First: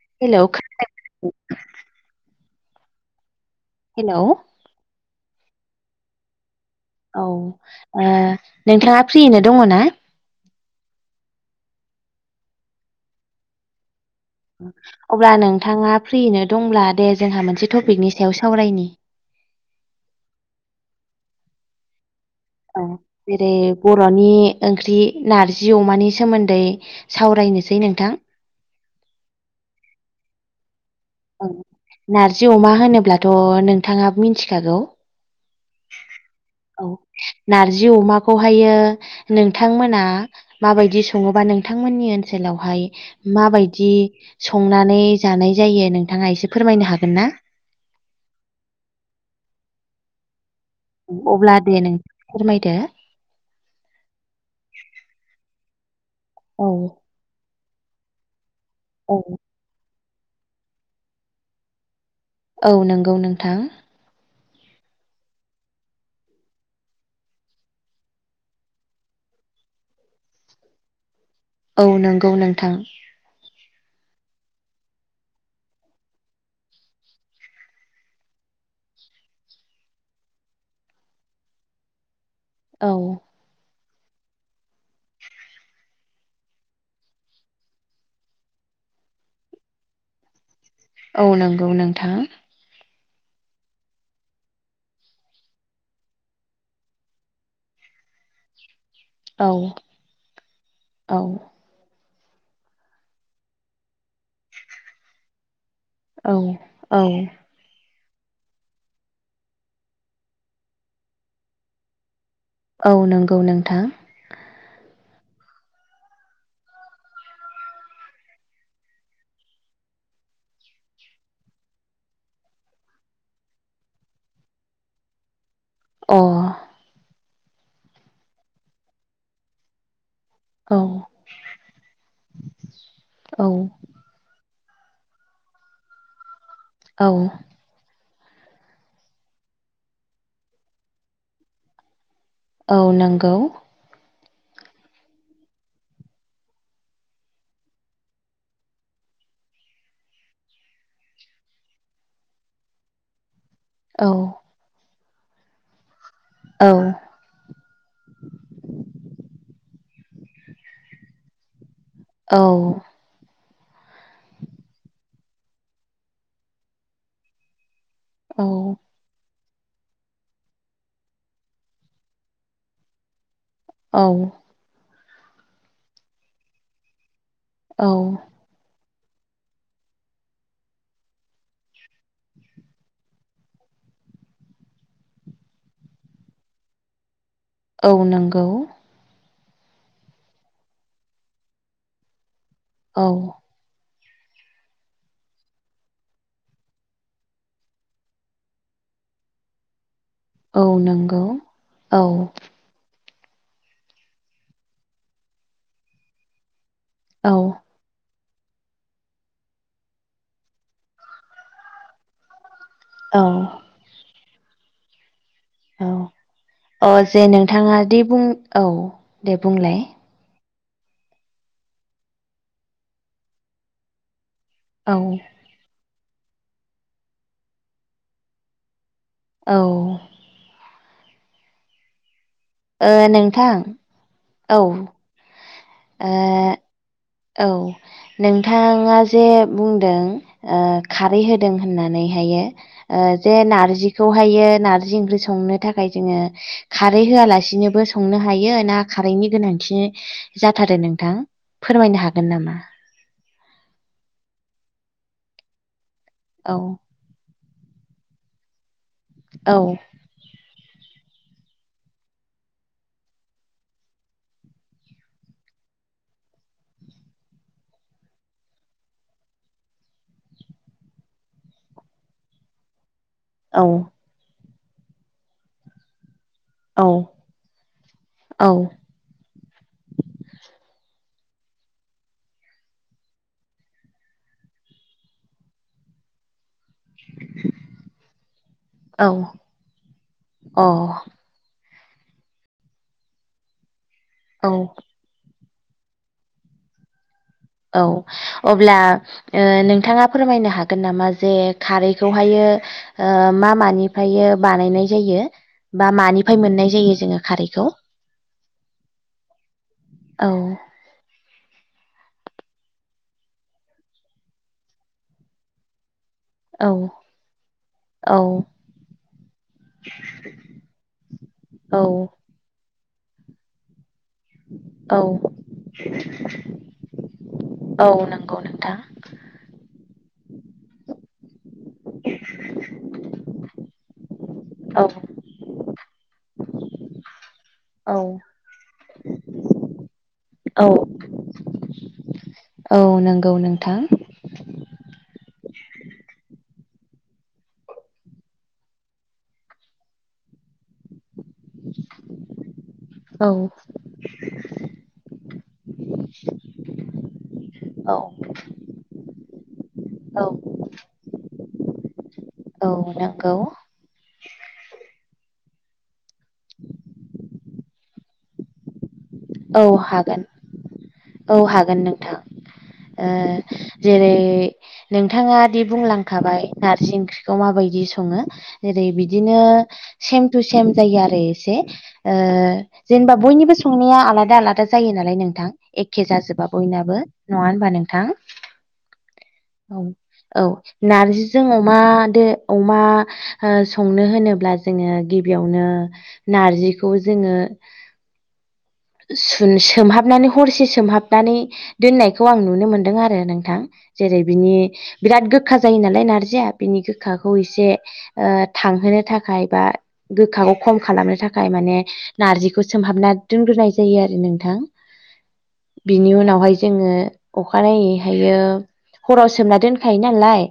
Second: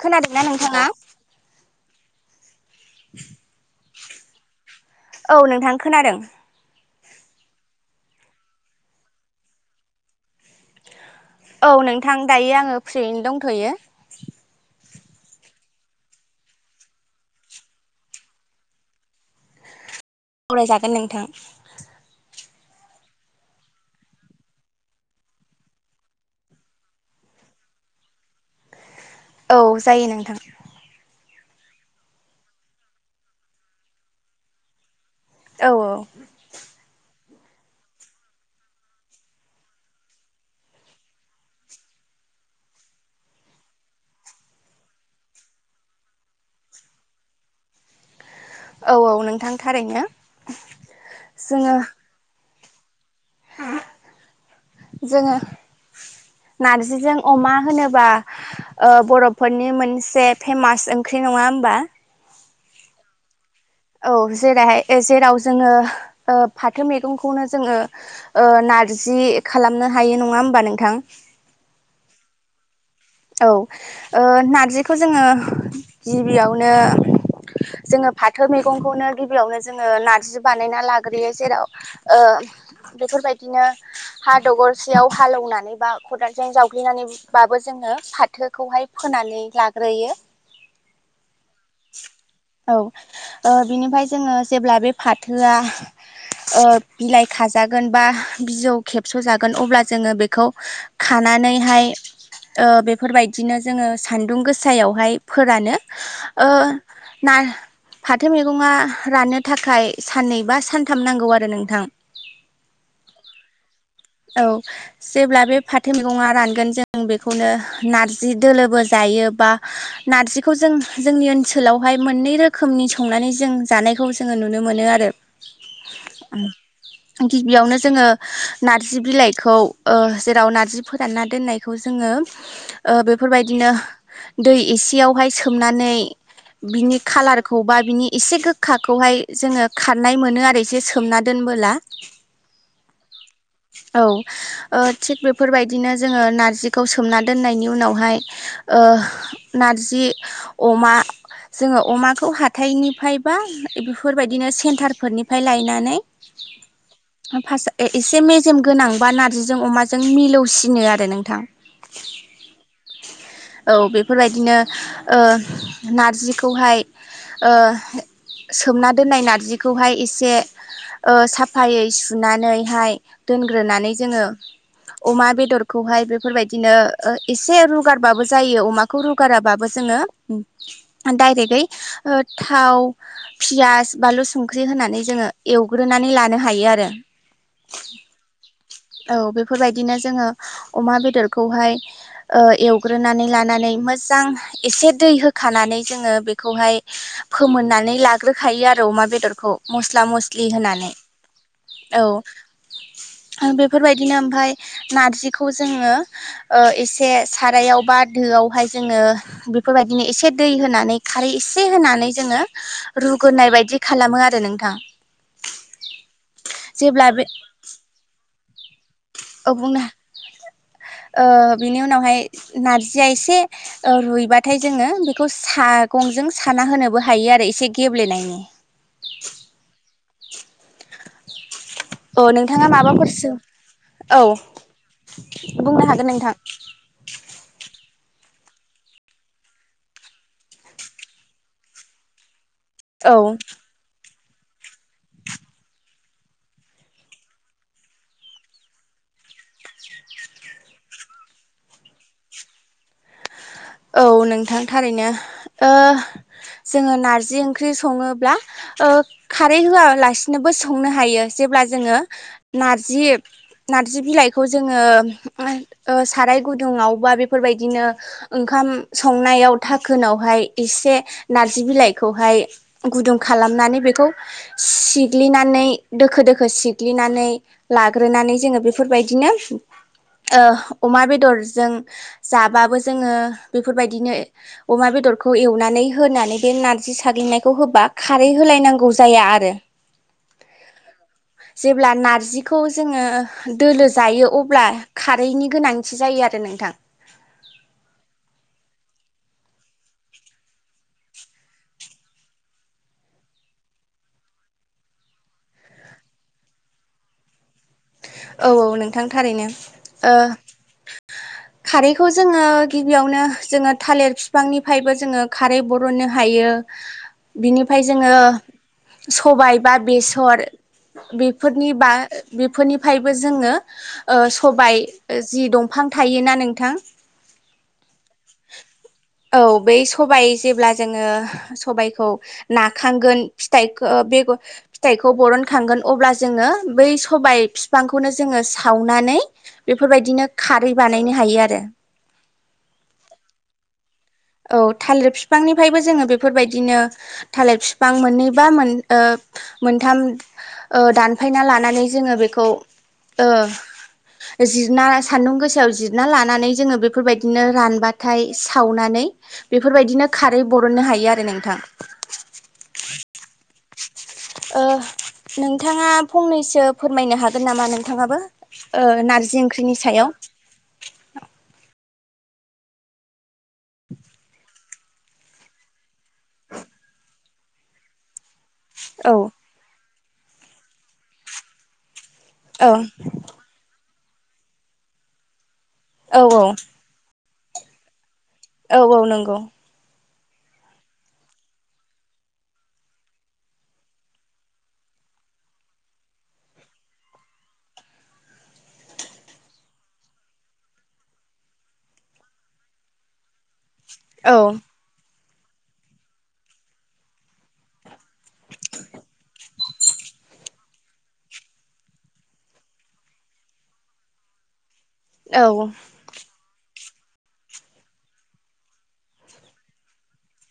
खोनादोंना हेलौ नोंथाङा [inaudible] [inaudible] हेलौ औ नोंथां खोनादों? औ ओ नोंथाङा फ्रियैनो दङ ना? औ नोंथां दायो आङो फ्रियैनो दंथ'यो। अब्ला नोंथाङा फ्रिनो दंब्ला दे जोंहा मोनसे टपिकनि सायाव सावरायनि। [inaudible] अरायजागोन नोंथां। आ जेरै बर'नि ओंख्रि नारजि अमानि सोमोन्दै सावराय नोसै नोंथां। औ जायो नोंथां। औ नारजि अमा होनोब्लाथ' नोंथाङाब मिनथिखागौ। औ औ। नारजि अमाखौहायो नोंथांमोना माबायदि सङोबा नोंथांमोननि ओनावहाय माबायदि संनानै जानाय जायो नों थाङा एसे फोरमायनो हागोन ना? औ औ नोंथां थारैनो। औ अब्ला जोङो दे नों फोरमायदो। जोङो औ नारजिजों अमा होनोबा ओ औ बर'फ फोरनि मोनसे फेमास ओंख्रि। नङा होमबा? औ नोंगौ नोंथां। औ जेराहाय ए जेराव जोङो ओ फाथो मैगंखौनो जोङो ओ ना नारजि खालामनो हायो नङा होमबा नोंथां? औ नोंगौ नोंथां। औ ओ नारजिखौ जोङो गिबियावनो जोङो फाथो मैगंखौनो गिबियावनो जोङो नारजि बानायना लाग्रोयो जेराव ओ औ बेफोरबायदिनो हा दगरसेयाव हालोवनानै बा खदालजों जावग्लिनानैबाबो जोङो फाथोखौहाय फोनानै लाग्रोयो। औ नोंगौ नोंथां। औ ओ बिनिफाय जोङो जेब्ला बे फाथोआ ओ बिलाइ खाजागोन बा बिजौ खेबस' औ जागोन अब्ला जोङो बेखौ औ खानानैहाय ओ बे फोरबायदिनो जोङो सान्दुं गोसायावहाय फोरानो औ ओ औ ना फाथो मेगंआ राननो थाखाय साननै बा सानथाम नांगौ आरो नोंथां। औ नोंगौ नोंथां। औ जेब्ला बे फाथो मेगङा रानगोन जों बेखौनो नारजि दोलोबो जायो बा नारजिखौ जों जोंनि ओनसोलावहाय मोननै रोखोमनि। संनानै जों जानायखौ जोङो नुनो मोनो आरो। अ उम गिबियावनो जोङो नारजि बिलाइखौ ओ। जेराव नारजि औ फोरानना दोननायखौ जोङो ओ औ बेफोरबायदिनो दै एसेयावहाय सोमनानै बिनि औ खालारखौ बा बिनि एसे गोखाखौहाय जोङो खारनाय मोनो आरो एसे सोमना दोनबोला। औ नोंगौ। औ ओ थिग बेफोरबायदिनो जोङो नारजिखौ सोमना दोननाय बेनि उनावहाय नारजि, अमा जोङो अमाखौ हााइनिफ्राय बा औ बेफोरबायदिनो सेन्टारफोरनिफ्राय लायनानै औ एसे मेजेम गोनांबा नारजिजों, अमाजों जों मिलौसिनो आरो नोंथां औ। औ बेफोरबायदिनो ओ नारजिखौहाय ओ सोमना दोननाय नारजिखौ बेखौहाय एसे ओ साफायै सुनानैहाय दोनग्रोनानै जोङो औ अमा बेदरखौहाय बेफोर बायदिनो एसे औ रुगारबाबो जायो अमाखौ। खौ रुगाराबाबो जोङो डाइरेक्टयै थाव पियास बानलु संख्रि होनानै जोङो एवग्रोनानै लानो हायो आरो। औ नंगौ। औ बेफोरबायदिनो जोङो अमा बेदरखौहाय ओ औ एवग्रोनानै लानानै मोजां मोजां एसे दै होखानानै जोङो बेखौहाय फोमोननानै लाग्रोखायो आरो अमा बेदरखौ मस्ला मस्लि औ होनानै नंगौ औ बेफोरबायदिनो ओमफ्राय नारजिखौ जोङो ओ एसे औ सारायावबा। दोयावहाय जोङो बेफोरबायदिनो एसे दै होनानै खारै एसे होनानै जोङो। औ रुगोनाय बायदि खालामो आरो नोंथां। औ औ जेब्ला बे जे नोंथाङा दे बुं औ दे औ बुंनो बुंलाय। ओ बिनि उनावहाय नारजिया एसे रुइबा थाय जोङो औ बेखौ सागंजों साना होनोबो हायो आरो एसे गेब्लेनायनि। औ ओ औ नोंथाङा माबाफोरसो नोंथां औ बुंनो हागोन नोंथां। औ नोंथाङा जे बुंदों ओ खारै होदों होननानैहायो। ओ औ जे नारजि खौहायो नारजि ओंख्रि संनो थाखाय जोङो खारै होयालासिनोबो संनो हायो ना खारैनि गोनांथि जाथारो नोंथां फोरमायनो हागोन नामा? औ नोंथां थारैनो ओ औ जोङो नारजि ओंख्रि ख्रि सङोब्ला ओ औ खारै होयालासिनोबो स संनो हायो जेब्ला जोङो नारजि नारजि बिलाइखौ जोङो ओ साराय गुदुङावबा बेफोरबायदिनो ओंखाम संनायाव थाखोनावहाय एसे नारजि बिलाइखौहाय गुदुं औ खालामनानै बेखौ सिग्लिनानै दोखो दोखो खो औ सिग्लिनानै लाग्रोनानै औ जोङो बेफोरबादिनो अमा बेदर जों जाबाबो जों जोङो बेफोरबायदिनो अमा बेदरखौ एवनानै होनानै बे नार जि साग्नियखौ होबा खारै होलायनांगौ जाया आरो। औ जेब्ला नारजिखौ जोङो दोलो जायो अ अब्ला औ खारैनि गोनांथि जायो आरो नोंथां। औ अब्ला नोंथाङा ओ फोरमायनो हागोन नामा जे खारैखौहायो ओ मा मानिफ्राय बानायनाय जायो? बा मानिफ्राय मोननाय जायो जोङो खारैखौ औ औ नोंथां थारैनो ओ औ खारैखौ जोङो गिबियावनो जोङो थालिर बिफांनिफ्रायबो जोङो खारै बरनो। हायो औ बिनिफ्राय जोङो औ सबाय बा बेसर बेफोरनि औ बा बेफोरनि फ्रायबो जोङो ओ सबाय औ जि दंफां थायोना नोंथां? औ नंगौ नोंथां औ बै स सबा जेब्ला जोङो सबायखौ नाखांगोन फिथाइखौ बेगर औ फिथाइखौ बरनखांगोन अब्ला जोङो बै सबाय औ बिफांखौनो जोङो साव सावनानै बेफोरबायदिनो औ खारै बानायनो हायो आरो। औ नंगौ नोंथां। औ थालिर बिफांनिफ्रायबो जोङो बेफोरबायदिनो थालिर बिफां मोननैबा मोन ओ मोनथाम ओ दानफायना लानानै जोङो बेखौ औ ओ जिरना सान्दुं गोसायाव जिरना लानानै जोङो बेफोरबायदिनो औ रानबाथाय सावनानै बेफोरबायदिनो औ खारै बरननो हायो आरो नोंथां। औ नंगौ। ओ नोंथाङा फंनैसो फोरमायनो हागोन नामा नोंथाङाबो ओ ना औ हागोन औ हागोन नोंथां। आ जेरै नोंथाङा दि बुंलांखाबाय नारजि ओंख्रिखौ माबायदि सङो। जेरै औ बिदिनो सेम टु सेम जायो आरो एसे। औ जेनेबा बयनिबो संनाया आलादा आलादा जायो नालाय नोंथां। एखे औ जाजोबा औ बयनाबो नङा होनबा नोंथां? औ औ नंगौ औ औ नारजिजों अमादो अमा ओ संनो होनोब्ला जोङो गिबियावनो नारजिखौ जोङो सुन सोमहाबनानै हरसे सोमहाबनानै दोननायखौ आं नुनो मोनदों आरो नोंथां। जेरै औ बिनि बिराद गोखा गोखा जायो नालाय नारजिया बिनि गोखाखौ एसे ओ थांहोनो थाखाय बा गोखा खम खालामनो थाखाय माने नारजिखौ सोमहाबना दोनग्रोनाय नोंथां औ बिनि उनावहाय जोङो अखानायैहायो हराव सोमना दोनखायो नालाय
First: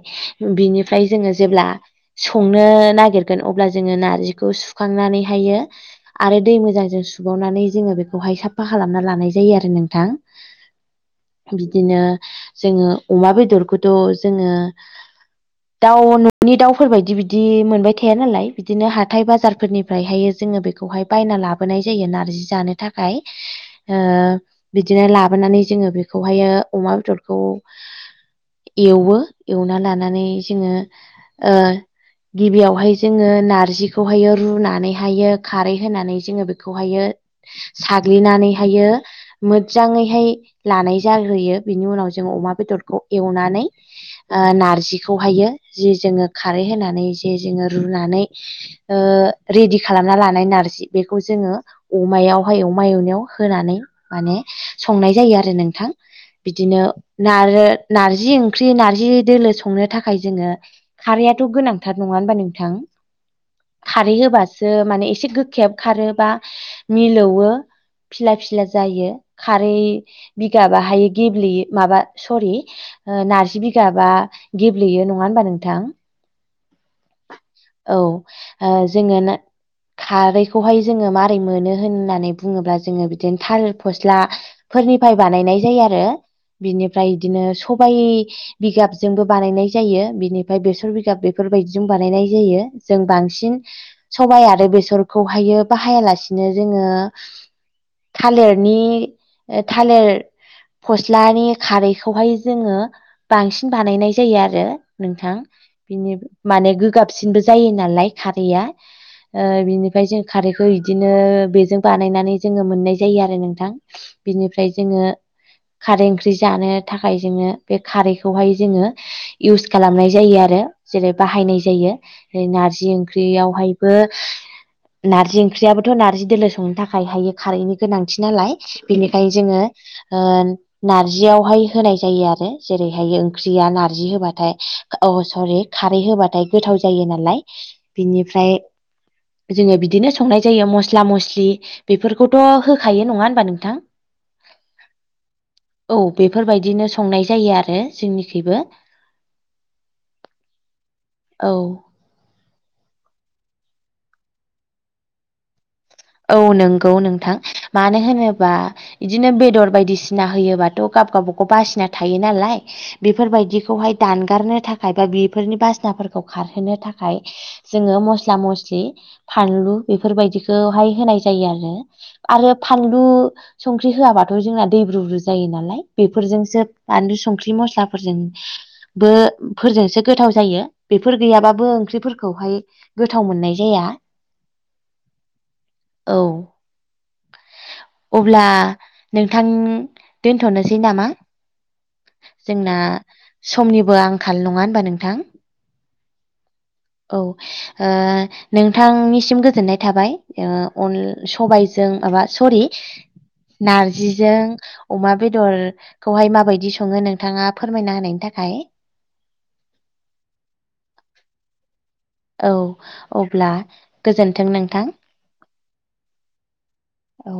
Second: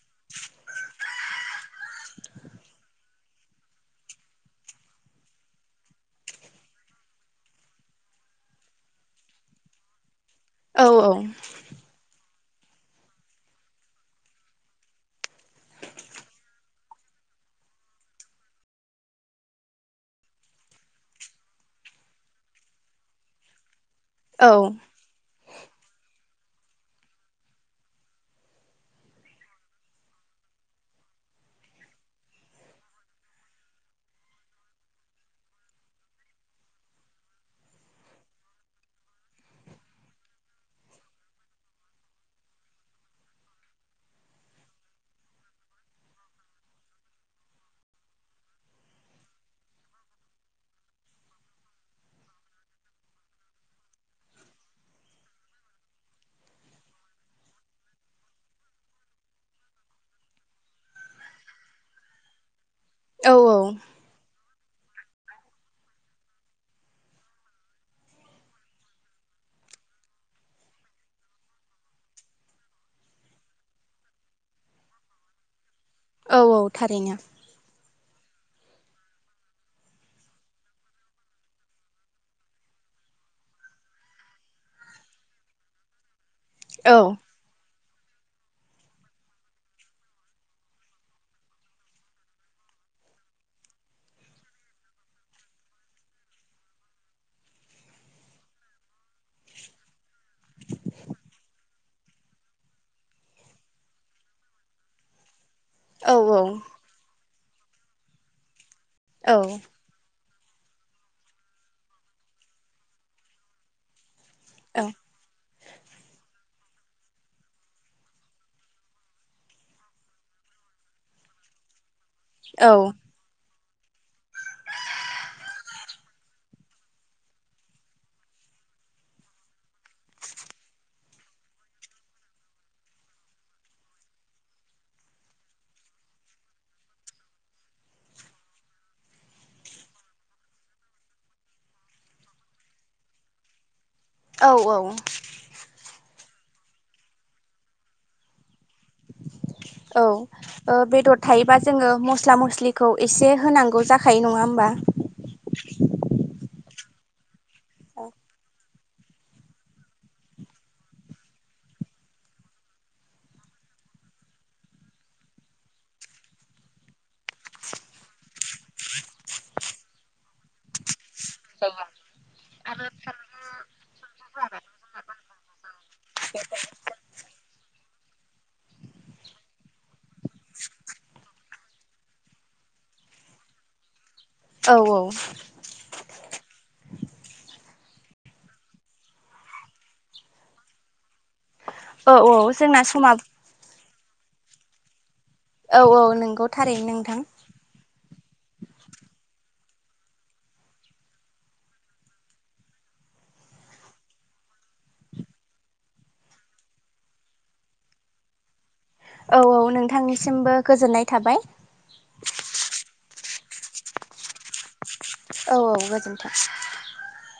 बिनिफ्राय जोङो जेब्ला संनो नागिरगोन अब्ला जोङो नारजिखौ सुखांनानैहायो आरो दै मोजांजों सुबुबावनानै जोङो बेखौ खौहाय साफा खालामना लानाय जायो आरो नोंथां औ औ बिदिनो जोङो अमा बेदरखौथ' जोङो दाउ न'नि दाउफोरबायदि बिदि मोनबाय थाया नालाय बिदिनो हाथाय बाजारफोरनिफ्रायहाय जों बिखौ हाय बायना लाबोनाय जायो। बिदिनो ला माबानानै जों बेखौ हायो अमा बेदरखौ एवो एवना लानानै जोङो ओ गिबियावहाय जोङो नारजिखौहायो रुनानैहायो खारै होनानै जोङो बेखौहायो साग्लिनानैहायो मोजाङैहाय लानाय जाहोयो बिनि उनाव जों अमा बेदरखौ एवनानै नारजिखौहायो जि जोङो खारै होनानै ज जोङो रुनानै ओ रेिदि खालामना लानाय नारजि बेखौ जोङो अ मायावहाय अमा एवनायाव होनानै माने संनाय जायो आरो नोंथां। बिदिनो नारजि ओंख्रि नारजि दोलो संनो थाखाय जोङो खारैथ' गोनांथार नङा होनबा नोंथां? औ खारै होबासो माने एसे गोखायाबो खारो बा मिलौवो फिसला फिसला जायो खारै बिगाबाहाय गेब्लेयो माबा सरि नारजि बिगाबा गेब्लेयो नङा होनबा नोंथां? औ औ थारैनो औ जोङो ना खारैखौहाय जोङो माबारै मोनो होननानै बुङोब्ला जोङो बिदिनो थालिर फस्ला फोरनिफ्राय बानायनाय जायो आरो। औ बिनिफ्राय बिदिनो सबाय बिगाबजोंबो बानायनाय जायो बिनिफ्राय बेसर बिगाब बेफोरबायदिजों बानायनाय जायो। जों बांसिन सबाय आरो बेसरखौहायो बाहायालासिनो जोङो थालिरनि थालिर फस्लानि खारैखौहाय जोङो बांसिन बानायनाय जायो आरो नोंथां। औ बिनि माने गोगाबसिनबो जायो नालाय खारैआ औ बिनिफ्राय जों खारैखौ बिदिनो बेजों बानायनानै जोङो मोननाय जायो आरो नोंथां। बिनिफ्राय जोङो खारै ओंख्रि ज थाखाय जो बे खारखौह जोङो खालामनाय जायो आरो जेरै बाय बायनाय जायो। नारजि ओंख्रियावहायबो नारजि ओंख्रियाबोथ नारजि दोलो सनो थाखायायो खारनि गोनांथि नालाय बेनिखायनो जो नारजियावहाय होनाय जायो आरो जेरैहायो ओंख्रिया नारजि होबाथाय सरि खारै होबाथाय गोथाव जायो नालाय बिनिफ्राय जोङो बिदिनो संनाय जायो मस्ला मस्लि फलि बेफोरखौथ होखायो नङा होमबा नोंथां? औ औ औ बेफोरबायदिनो संनाय जायो आरो जोंनिखबो। औ बेदर औ थायोबा जोङो मस्ला मस्लि खौ एसे होनांगौ जाखायो नङा होमबा? औ नंगौ नोंथां मानो औ होनोबा बिदिनो बेदर बायदिसिना होयोबाथ' गाब गाबब गाव बासिना थायो नालाय बेफोरबायदिखौहाय दानगारनो थाखाय बा बेफोरनि बासनाफोरखौ खारहोनो थाखाय जोङो मस्ला मस्लि फानलु बेफोरबायदिखौहाय होनाय जायो आरो। आरो फानलु संख्रि होआाबाथ जोंना दै ब्रु ब्रु जायो नालाय बेफोरजोंसो बानलु संख्रि मसलाफोरजोंबो गोथाव जायो बेफोर गैयाबाबो ओंख्रि खौहाय गोथाव मोननाय जाया। औ औ औ अब्ला नोंथां दोनथनोसै नामा? औ औ जोंना समा समनिबो आंखाल नङा होनबा नोंथां? औ औ नंगौ थारैनो औ नोंथां ओ नोंथांनिसिम गोजोननाय थाबाय सबायजों माबा सरि नारजिजों अमा बेदरखौहाय माबायदि स सङो नोंथाङा फोरमायना होनायनि थाखाय औ औ नोंथांनिसिमबो गोजोननाय थाबाय। औ अब्ला गोजोन्थों नोंथां। औ औ गोजोन्थों। औ।